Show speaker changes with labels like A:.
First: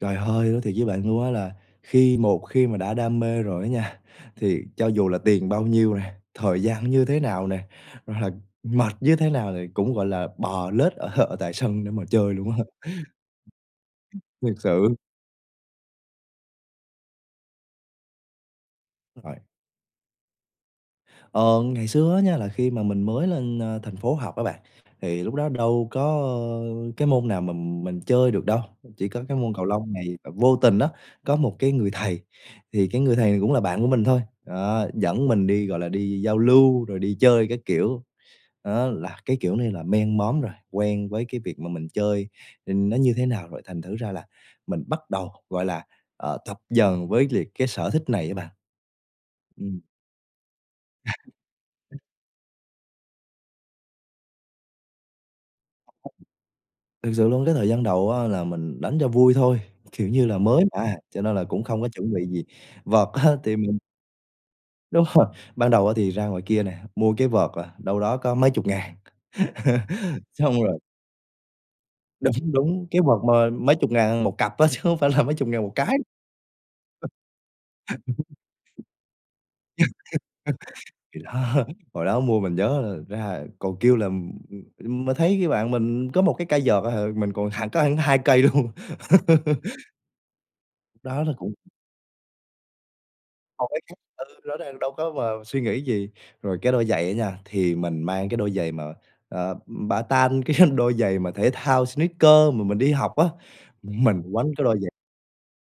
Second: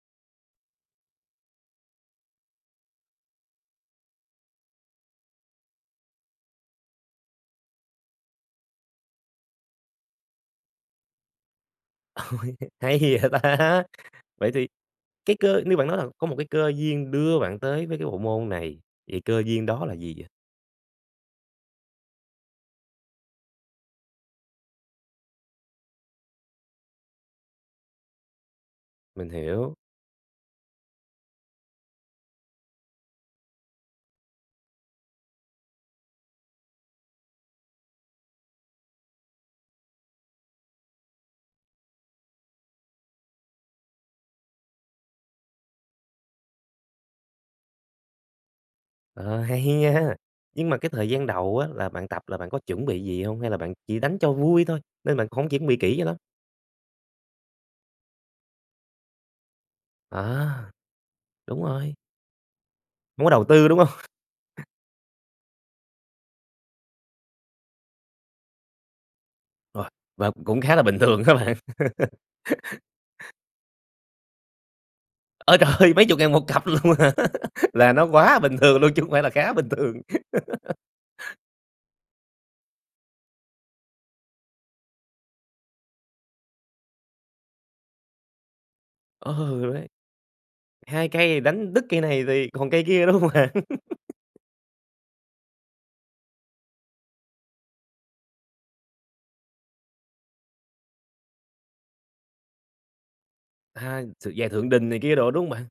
A: Trời ơi! Nói thiệt với bạn luôn á là khi một khi mà đã đam mê rồi á nha, thì cho dù là tiền bao nhiêu nè, thời gian như thế nào nè, hoặc là mệt như thế nào thì cũng, gọi là, bò lết ở ở tại sân để mà
B: Ôi,
A: chơi luôn á.
B: hay vậy ta! Vậy
A: Thiệt
B: thì
A: sự.
B: cái cơ nếu bạn nói là có một cái cơ duyên đưa bạn tới với cái bộ môn này, thì cơ
A: [unintelligible]
B: duyên đó là gì vậy?
A: Ờ, ngày xưa á nha, là khi mà mình mới lên, a, thành phố học á bạn, thì lúc đó đâu có, ờ, cái môn nào mà mình chơi được đâu, chỉ có
B: Mình
A: cái môn cầu
B: hiểu.
A: lông này và vô tình á, có một cái người thầy, thì cái người thầy cũng là bạn của mình thôi, ờ, dẫn mình đi, gọi là, đi giao lưu, rồi đi chơi các kiểu. Đó, là cái kiểu này là men món rồi, quen với cái việc mà mình chơi, ừm, nó như thế nào rồi thành thử ra là mình bắt đầu, gọi là, ờ, tập dần quyết liệt cái sở thích này á bạn.
B: Ờ, hay
A: Ừm.
B: nha! Nhưng mà cái thời gian đầu á là bạn tập là bạn có chuẩn bị gì hông hay là bạn chỉ đánh cho vui thôi, nên bạn hổng chuẩn bị kỹ cho lắm?
A: Thực sự luôn cái thời gian đầu á là mình đánh cho vui thôi, kiểu như là mới
B: À!
A: mà, cho nên là
B: Đúng
A: cũng không có
B: rồi.
A: chuẩn bị gì. Vợt
B: Không có
A: á
B: đầu
A: thì
B: tư,
A: mình
B: đúng hông?
A: Đúng rồi, ban đầu á thì ra ngoài kia nè, mua cái vợt là đâu đó có mấy chục ngàn.
B: Rồi, vợt
A: Xong
B: cũng khá
A: rồi
B: là bình thường hả bạn?
A: Đúng, đúng, cái vợt mà mấy chục ngàn 1 cặp á chứ không phải là mấy chục
B: Ôi
A: ngàn
B: trời
A: 1
B: ơi,
A: cái.
B: mấy
A: [unintelligible]
B: chục ngàn 1 cặp luôn hả? Là nó quá bình thường luôn chứ không phải là khá bình thường.
A: [unintelligible] Thì đó, hồi đó mua mình nhớ ra còn kêu là, ừm, ừm, mà thấy cái bạn mình có 1 cái cây vợt à hà, mình còn hẳn có hẳn 2 cây luôn.
B: Ừ đấy. 2
A: Đó là
B: cây
A: cũng
B: đánh đứt cây này thì còn cây kia, đúng không bạn?
A: Một cái khác ừ, rõ ràng đâu có vào suy nghĩ gì. Rồi cái đôi giày á nha, thì mình mang cái đôi giày mà, ờ, ừm, bata, cái đôi giày mà thể thao sneaker mà mình đi học á.
B: À,
A: Mình
B: s
A: quánh
B: giày
A: cái
B: Thượng
A: đôi giày
B: Đình này kia đồ, đúng hông bạn?